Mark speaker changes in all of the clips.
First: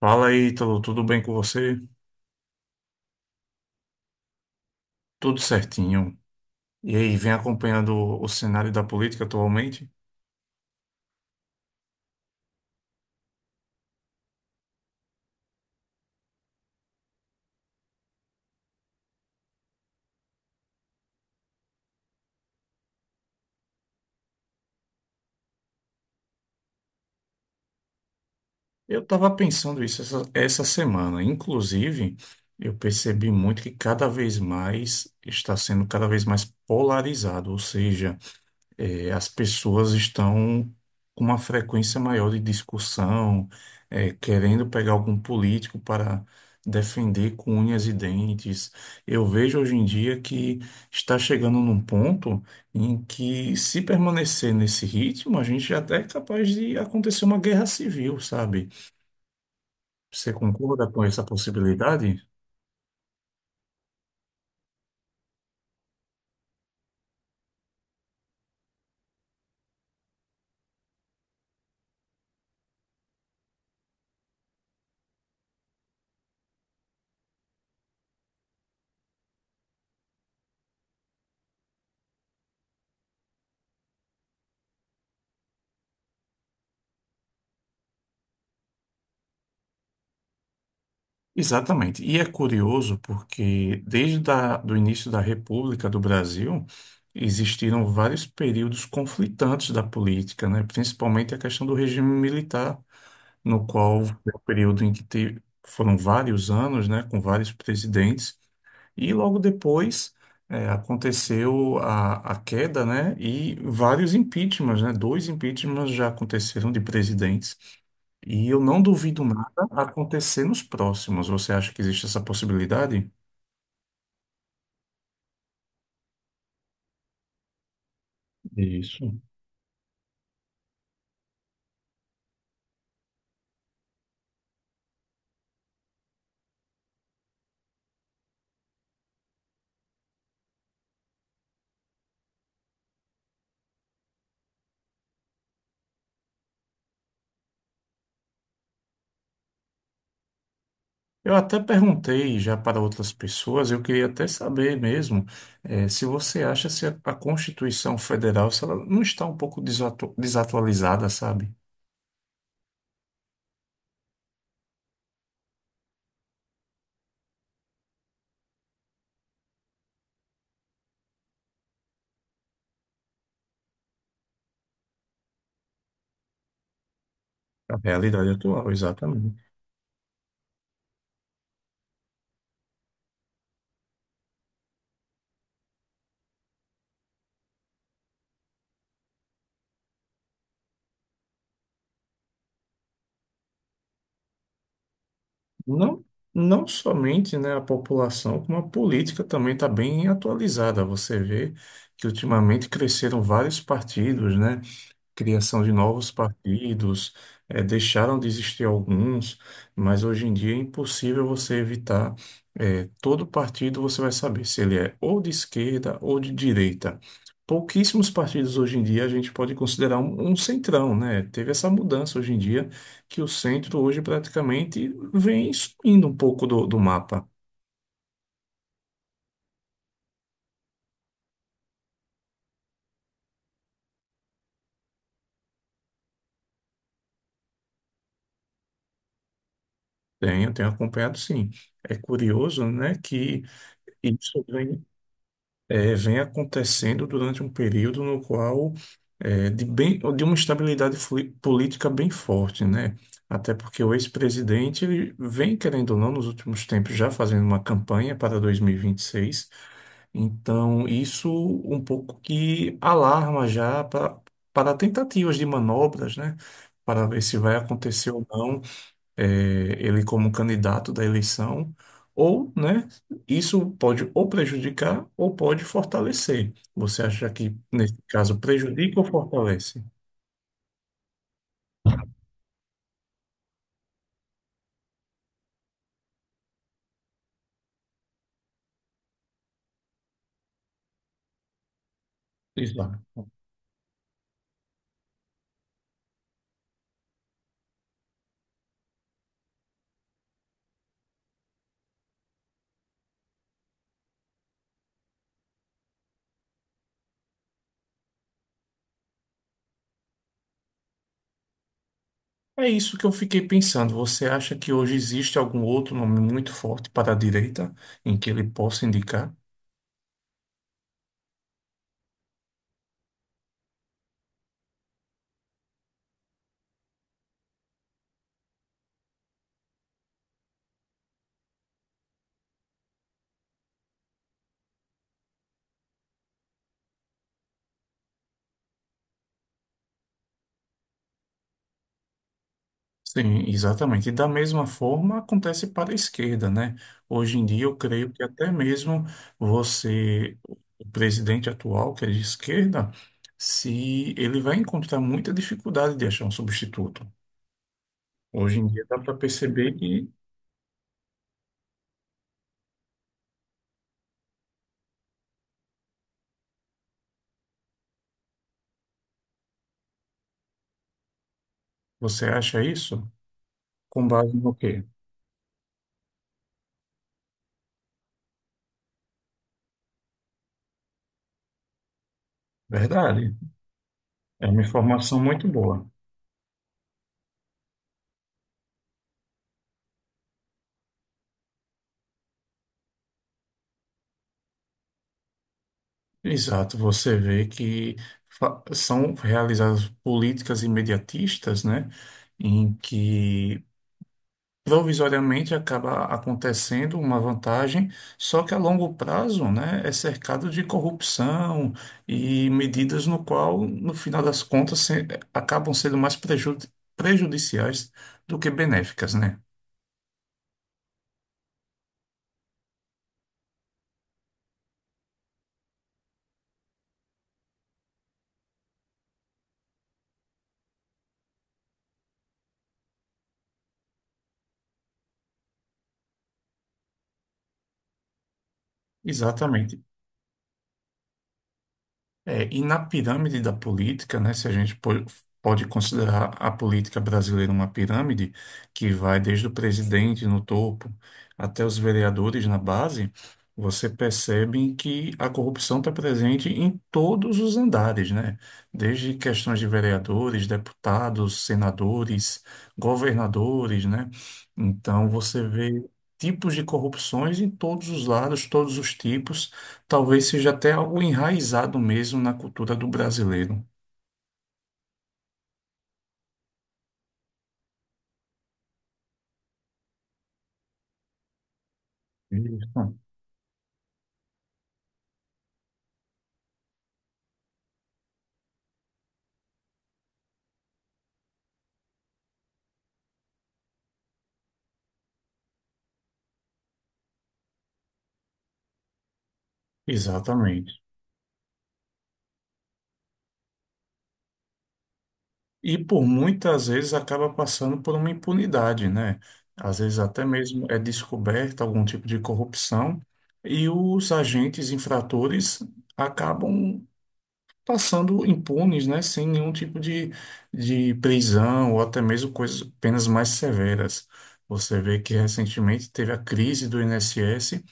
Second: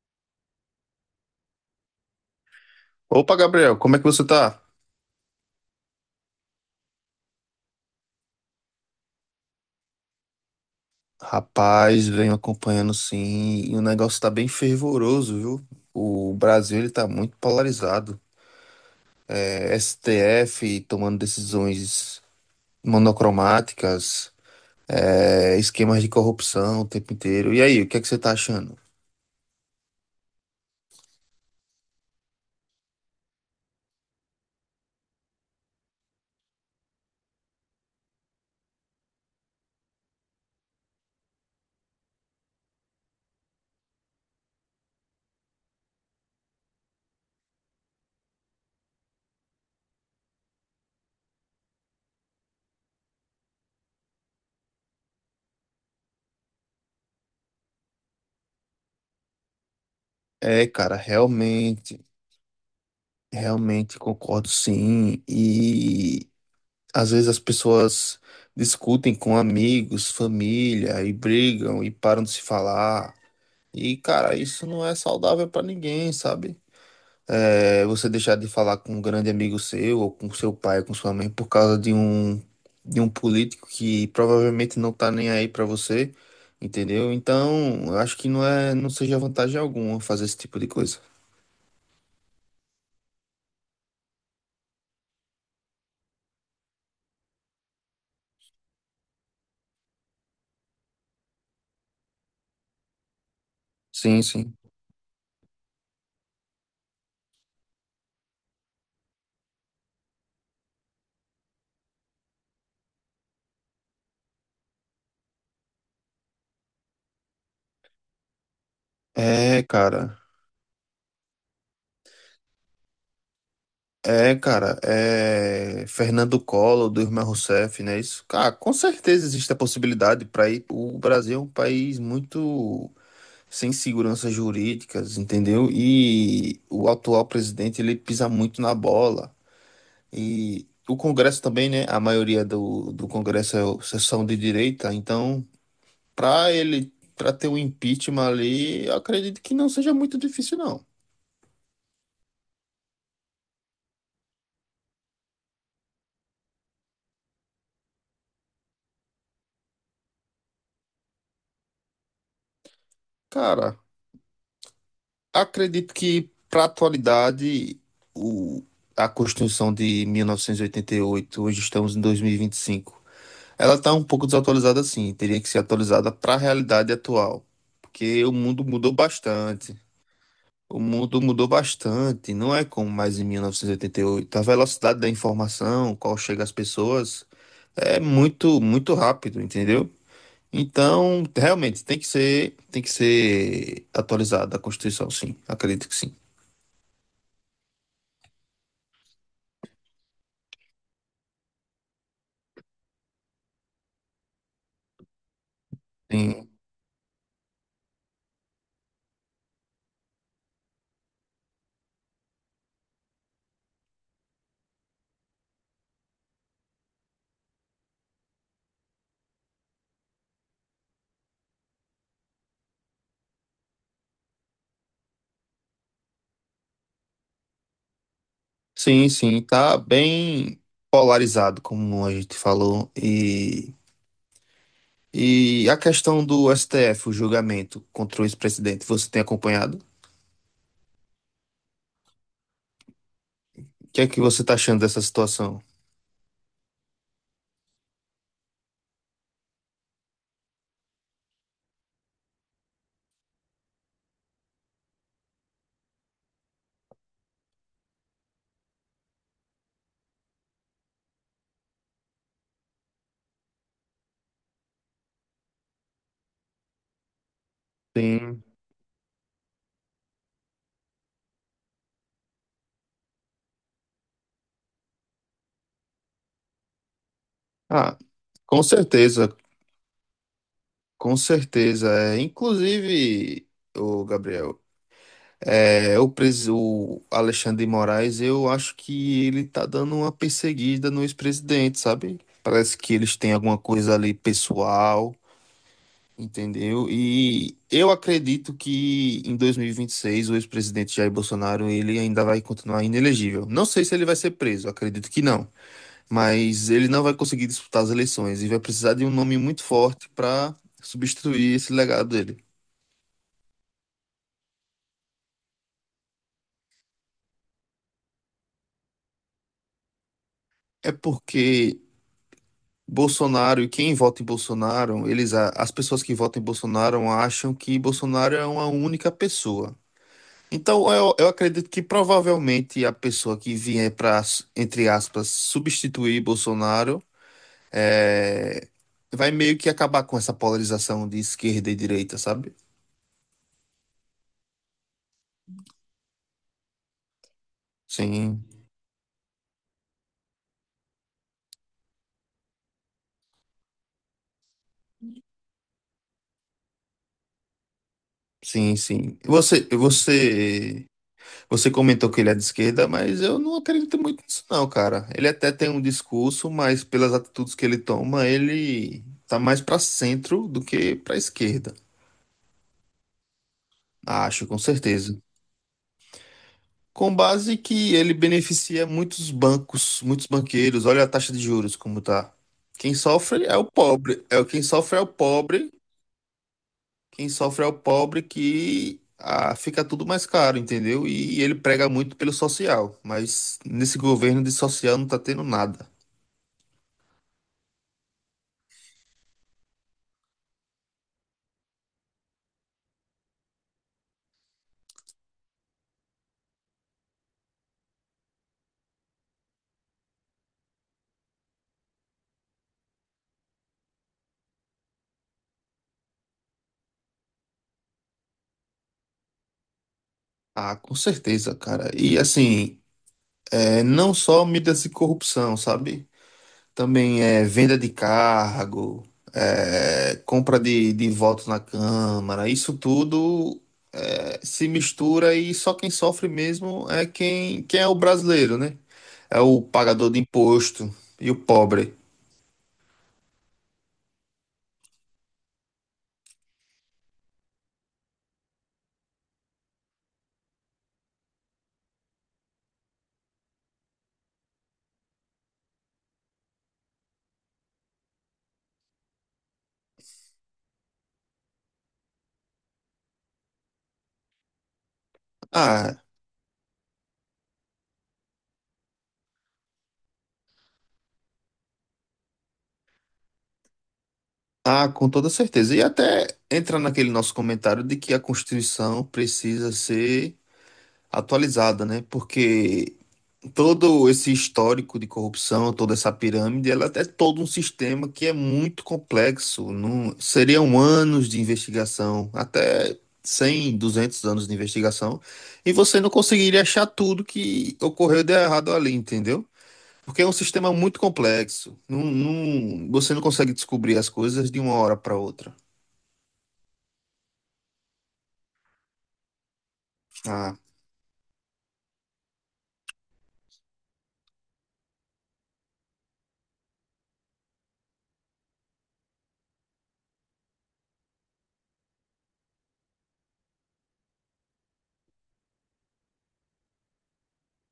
Speaker 1: Fala aí, tudo bem com você?
Speaker 2: Opa, Gabriel, como é que você tá?
Speaker 1: Tudo certinho. E aí, vem acompanhando o cenário da política atualmente?
Speaker 2: Rapaz, venho acompanhando sim, e o negócio tá bem fervoroso, viu? O Brasil ele tá muito polarizado. STF tomando decisões monocromáticas, esquemas de corrupção o tempo inteiro. E aí, o que é que você tá achando?
Speaker 1: Eu estava pensando isso essa semana. Inclusive, eu percebi muito que cada vez mais está sendo cada vez mais polarizado, ou seja, as pessoas estão com uma frequência maior de discussão, querendo pegar algum político para defender com unhas e dentes. Eu vejo hoje em dia que está chegando num ponto em que, se permanecer nesse ritmo, a gente até é capaz de acontecer uma guerra civil, sabe? Você
Speaker 2: É,
Speaker 1: concorda
Speaker 2: cara,
Speaker 1: com essa
Speaker 2: realmente,
Speaker 1: possibilidade?
Speaker 2: realmente concordo sim. E às vezes as pessoas discutem com amigos, família, e brigam e param de se falar. E, cara, isso não é saudável pra ninguém, sabe? É, você deixar de falar com um grande amigo seu, ou com seu pai, com sua mãe, por causa de um político que provavelmente não tá nem aí pra você, entendeu? Então, eu acho que não é, não seja vantagem alguma fazer esse tipo de coisa.
Speaker 1: Exatamente. E é curioso porque desde a, do início da República do Brasil existiram vários períodos conflitantes da política, né? Principalmente a questão do regime militar, no qual
Speaker 2: Sim,
Speaker 1: foi o
Speaker 2: sim.
Speaker 1: período em que foram vários anos, né, com vários presidentes. E logo depois aconteceu a queda, né? E vários impeachments, né? Dois impeachments já aconteceram de presidentes. E eu não duvido
Speaker 2: É,
Speaker 1: nada
Speaker 2: cara.
Speaker 1: acontecer nos próximos. Você acha que existe essa possibilidade?
Speaker 2: É, cara, é Fernando Collor, do irmão Rousseff, né? Isso, cara, com
Speaker 1: Isso.
Speaker 2: certeza existe a possibilidade para ir. O Brasil é um país muito sem seguranças jurídicas, entendeu? E o atual presidente, ele pisa muito na bola. E o Congresso também, né? A maioria do Congresso é são de direita, então, para ele, para ter um impeachment ali, eu acredito que não seja muito difícil, não.
Speaker 1: Eu até perguntei já para outras pessoas, eu queria até saber mesmo, se você acha se a, a Constituição Federal, se ela não está um pouco desatualizada, sabe?
Speaker 2: Cara, acredito que para atualidade, o, a Constituição de 1988, hoje estamos em 2025. Ela está um pouco desatualizada, sim. Teria que ser atualizada para a realidade atual,
Speaker 1: A
Speaker 2: porque
Speaker 1: realidade
Speaker 2: o mundo
Speaker 1: atual,
Speaker 2: mudou
Speaker 1: exatamente.
Speaker 2: bastante. O mundo mudou bastante, não é como mais em 1988. A velocidade da informação, qual chega às pessoas, é muito, muito rápido, entendeu? Então, realmente tem que ser atualizada a Constituição, sim. Acredito que
Speaker 1: Não,
Speaker 2: sim.
Speaker 1: não somente, né, a população, como a política também está bem atualizada. Você vê que ultimamente cresceram vários partidos, né? Criação de novos
Speaker 2: Sim,
Speaker 1: partidos, deixaram de existir alguns, mas hoje em dia é impossível você evitar. Eh, todo partido você vai saber se ele é ou de esquerda ou de direita. Pouquíssimos partidos hoje em dia a gente pode considerar um, um centrão, né? Teve essa mudança hoje em dia que o centro hoje praticamente vem sumindo um pouco do, do mapa.
Speaker 2: sim, sim, tá bem polarizado, como a gente falou, e a questão do STF, o julgamento contra o ex-presidente, você tem acompanhado?
Speaker 1: Tenho, tenho acompanhado, sim. É curioso, né, que
Speaker 2: O que é que você
Speaker 1: isso
Speaker 2: está achando
Speaker 1: vem
Speaker 2: dessa situação?
Speaker 1: vem acontecendo durante um período no qual de bem, de uma estabilidade política bem forte, né? Até porque o ex-presidente ele vem, querendo ou não, nos últimos tempos já fazendo uma campanha para 2026. Então, isso um pouco que alarma já para, para tentativas de manobras, né? Para ver se vai acontecer ou
Speaker 2: Sim.
Speaker 1: não ele como candidato da eleição, ou, né, isso pode ou prejudicar ou pode fortalecer. Você acha que, nesse
Speaker 2: Ah,
Speaker 1: caso,
Speaker 2: com
Speaker 1: prejudica ou
Speaker 2: certeza,
Speaker 1: fortalece?
Speaker 2: com certeza. É, inclusive, o Gabriel, o Alexandre de Moraes, eu acho que ele tá dando uma perseguida no ex-presidente, sabe? Parece que
Speaker 1: Exato.
Speaker 2: eles têm alguma coisa ali pessoal. Entendeu? E eu acredito que em 2026 o ex-presidente Jair Bolsonaro ele ainda vai continuar inelegível. Não sei se ele vai ser preso, acredito que não, mas ele não vai conseguir disputar as eleições e vai precisar de um nome muito forte para substituir esse legado dele.
Speaker 1: É isso que eu fiquei pensando. Você acha que hoje existe algum outro nome muito forte para a direita em que ele possa indicar?
Speaker 2: É porque Bolsonaro e quem vota em Bolsonaro, as pessoas que votam em Bolsonaro acham que Bolsonaro é uma única pessoa. Então, eu acredito que provavelmente a pessoa que vier para, entre aspas, substituir Bolsonaro é, vai meio que acabar com essa polarização de esquerda e direita, sabe?
Speaker 1: Sim, exatamente. E da mesma forma acontece para a esquerda, né? Hoje em dia eu creio que
Speaker 2: Sim,
Speaker 1: até mesmo você, o presidente atual, que é de esquerda, se ele vai encontrar muita dificuldade de achar um substituto. Hoje em
Speaker 2: sim,
Speaker 1: dia dá para
Speaker 2: sim. Você,
Speaker 1: perceber que
Speaker 2: você, você comentou que ele é de esquerda, mas eu não acredito muito nisso, não, cara. Ele até tem um discurso, mas pelas atitudes que ele toma, ele tá mais para centro do que para esquerda.
Speaker 1: você acha isso com base
Speaker 2: Acho,
Speaker 1: no
Speaker 2: com
Speaker 1: quê?
Speaker 2: certeza. Com base que ele beneficia muitos bancos, muitos banqueiros. Olha a taxa de juros como tá. Quem
Speaker 1: Verdade.
Speaker 2: sofre é o pobre. É o
Speaker 1: É uma
Speaker 2: quem sofre é o
Speaker 1: informação muito
Speaker 2: pobre.
Speaker 1: boa.
Speaker 2: Quem sofre é o pobre que fica tudo mais caro, entendeu? E ele prega muito pelo social, mas nesse governo de social não tá tendo nada.
Speaker 1: Exato, você vê que são realizadas políticas imediatistas, né? Em que provisoriamente acaba acontecendo uma vantagem, só que a longo prazo, né, é cercado de corrupção e medidas no qual, no final das contas, acabam sendo mais prejudiciais do que benéficas, né?
Speaker 2: Ah, com certeza, cara. E assim, é, não só medidas de corrupção, sabe? Também é venda de cargo, é, compra de votos na Câmara, isso tudo é, se mistura e só quem sofre mesmo é quem é o brasileiro, né? É o
Speaker 1: Exatamente.
Speaker 2: pagador de imposto e o pobre.
Speaker 1: É, e na pirâmide da política, né, se a gente pode considerar a política brasileira uma pirâmide, que vai desde o presidente no topo até os vereadores na base, você percebe que a corrupção está presente em todos os andares, né? Desde questões de vereadores, deputados, senadores, governadores, né? Então você vê
Speaker 2: Ah,
Speaker 1: tipos de corrupções em todos os lados, todos os tipos. Talvez seja até algo enraizado mesmo na cultura do brasileiro.
Speaker 2: ah, com toda certeza. E até entra naquele nosso comentário de que a Constituição precisa ser atualizada, né?
Speaker 1: Isso.
Speaker 2: Porque todo esse histórico de corrupção, toda essa pirâmide, ela é todo um sistema que é muito complexo. Não, seriam anos de investigação, até 100, 200 anos de investigação, e você não conseguiria achar tudo que ocorreu de errado ali, entendeu? Porque é um sistema
Speaker 1: Exatamente.
Speaker 2: muito complexo. Você não consegue descobrir as coisas de uma hora para outra.
Speaker 1: E por muitas vezes acaba passando por uma impunidade, né? Às vezes até
Speaker 2: Ah,
Speaker 1: mesmo é descoberta algum tipo de corrupção e os agentes infratores acabam passando impunes, né? Sem nenhum tipo de prisão ou até mesmo coisas, penas mais severas. Você vê que recentemente teve a crise do INSS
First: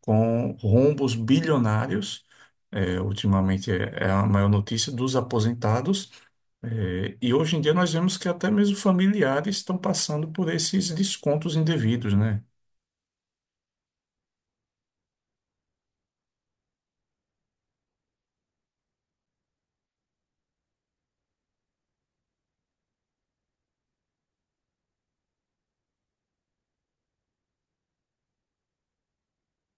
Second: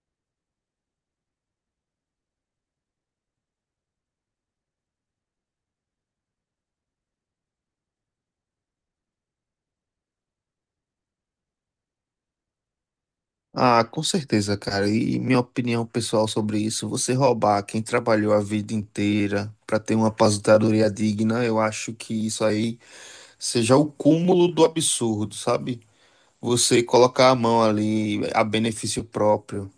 Speaker 1: com rombos bilionários. É, ultimamente é, é a maior notícia dos aposentados. É, e hoje em dia nós vemos que até mesmo familiares estão passando por esses descontos indevidos, né?
Speaker 2: Ah, com certeza, cara. E minha opinião pessoal sobre isso, você roubar quem trabalhou a vida inteira para ter uma aposentadoria digna, eu acho que isso aí seja o cúmulo do absurdo, sabe? Você colocar a mão ali a benefício próprio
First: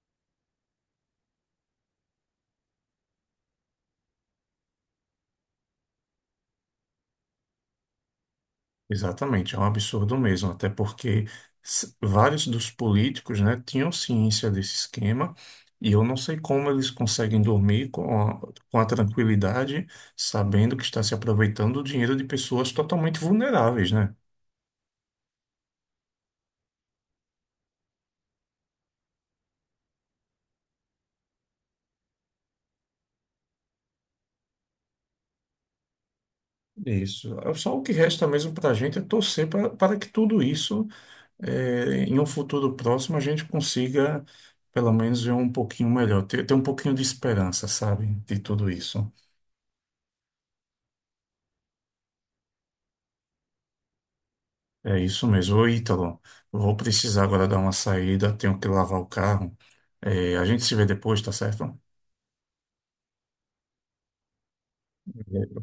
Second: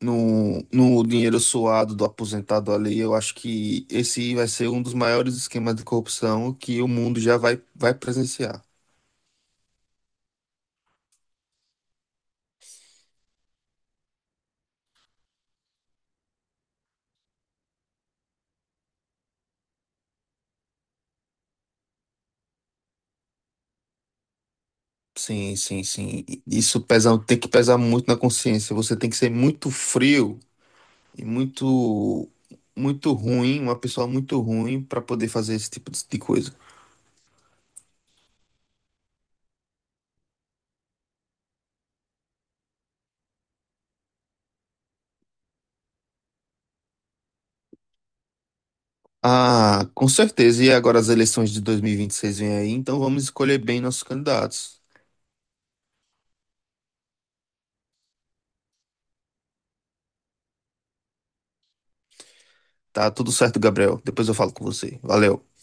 Speaker 2: no dinheiro suado do aposentado ali, eu acho que esse vai ser um dos maiores esquemas de corrupção que o mundo vai presenciar.
Speaker 1: Exatamente, é um absurdo mesmo, até porque vários dos políticos, né, tinham ciência desse esquema e eu não sei como eles conseguem dormir com a tranquilidade, sabendo que está se aproveitando do dinheiro de pessoas totalmente vulneráveis, né?
Speaker 2: Sim, sim, sim. Isso pesa, tem que pesar muito na consciência. Você tem que ser muito frio e muito ruim, uma pessoa muito ruim para poder fazer esse tipo de coisa.
Speaker 1: Isso. É só o que resta mesmo para a gente é torcer para que tudo isso, em um futuro próximo, a gente consiga, pelo menos, ver um pouquinho melhor, ter, ter um pouquinho de esperança, sabe, de tudo isso.
Speaker 2: Ah, com certeza. E agora as eleições de 2026 vêm aí, então vamos escolher bem nossos candidatos.
Speaker 1: É isso mesmo. Ô, Ítalo, eu vou precisar agora dar uma saída, tenho que lavar o carro. A gente se vê depois, tá certo?
Speaker 2: Tá tudo certo, Gabriel. Depois eu falo com você. Valeu.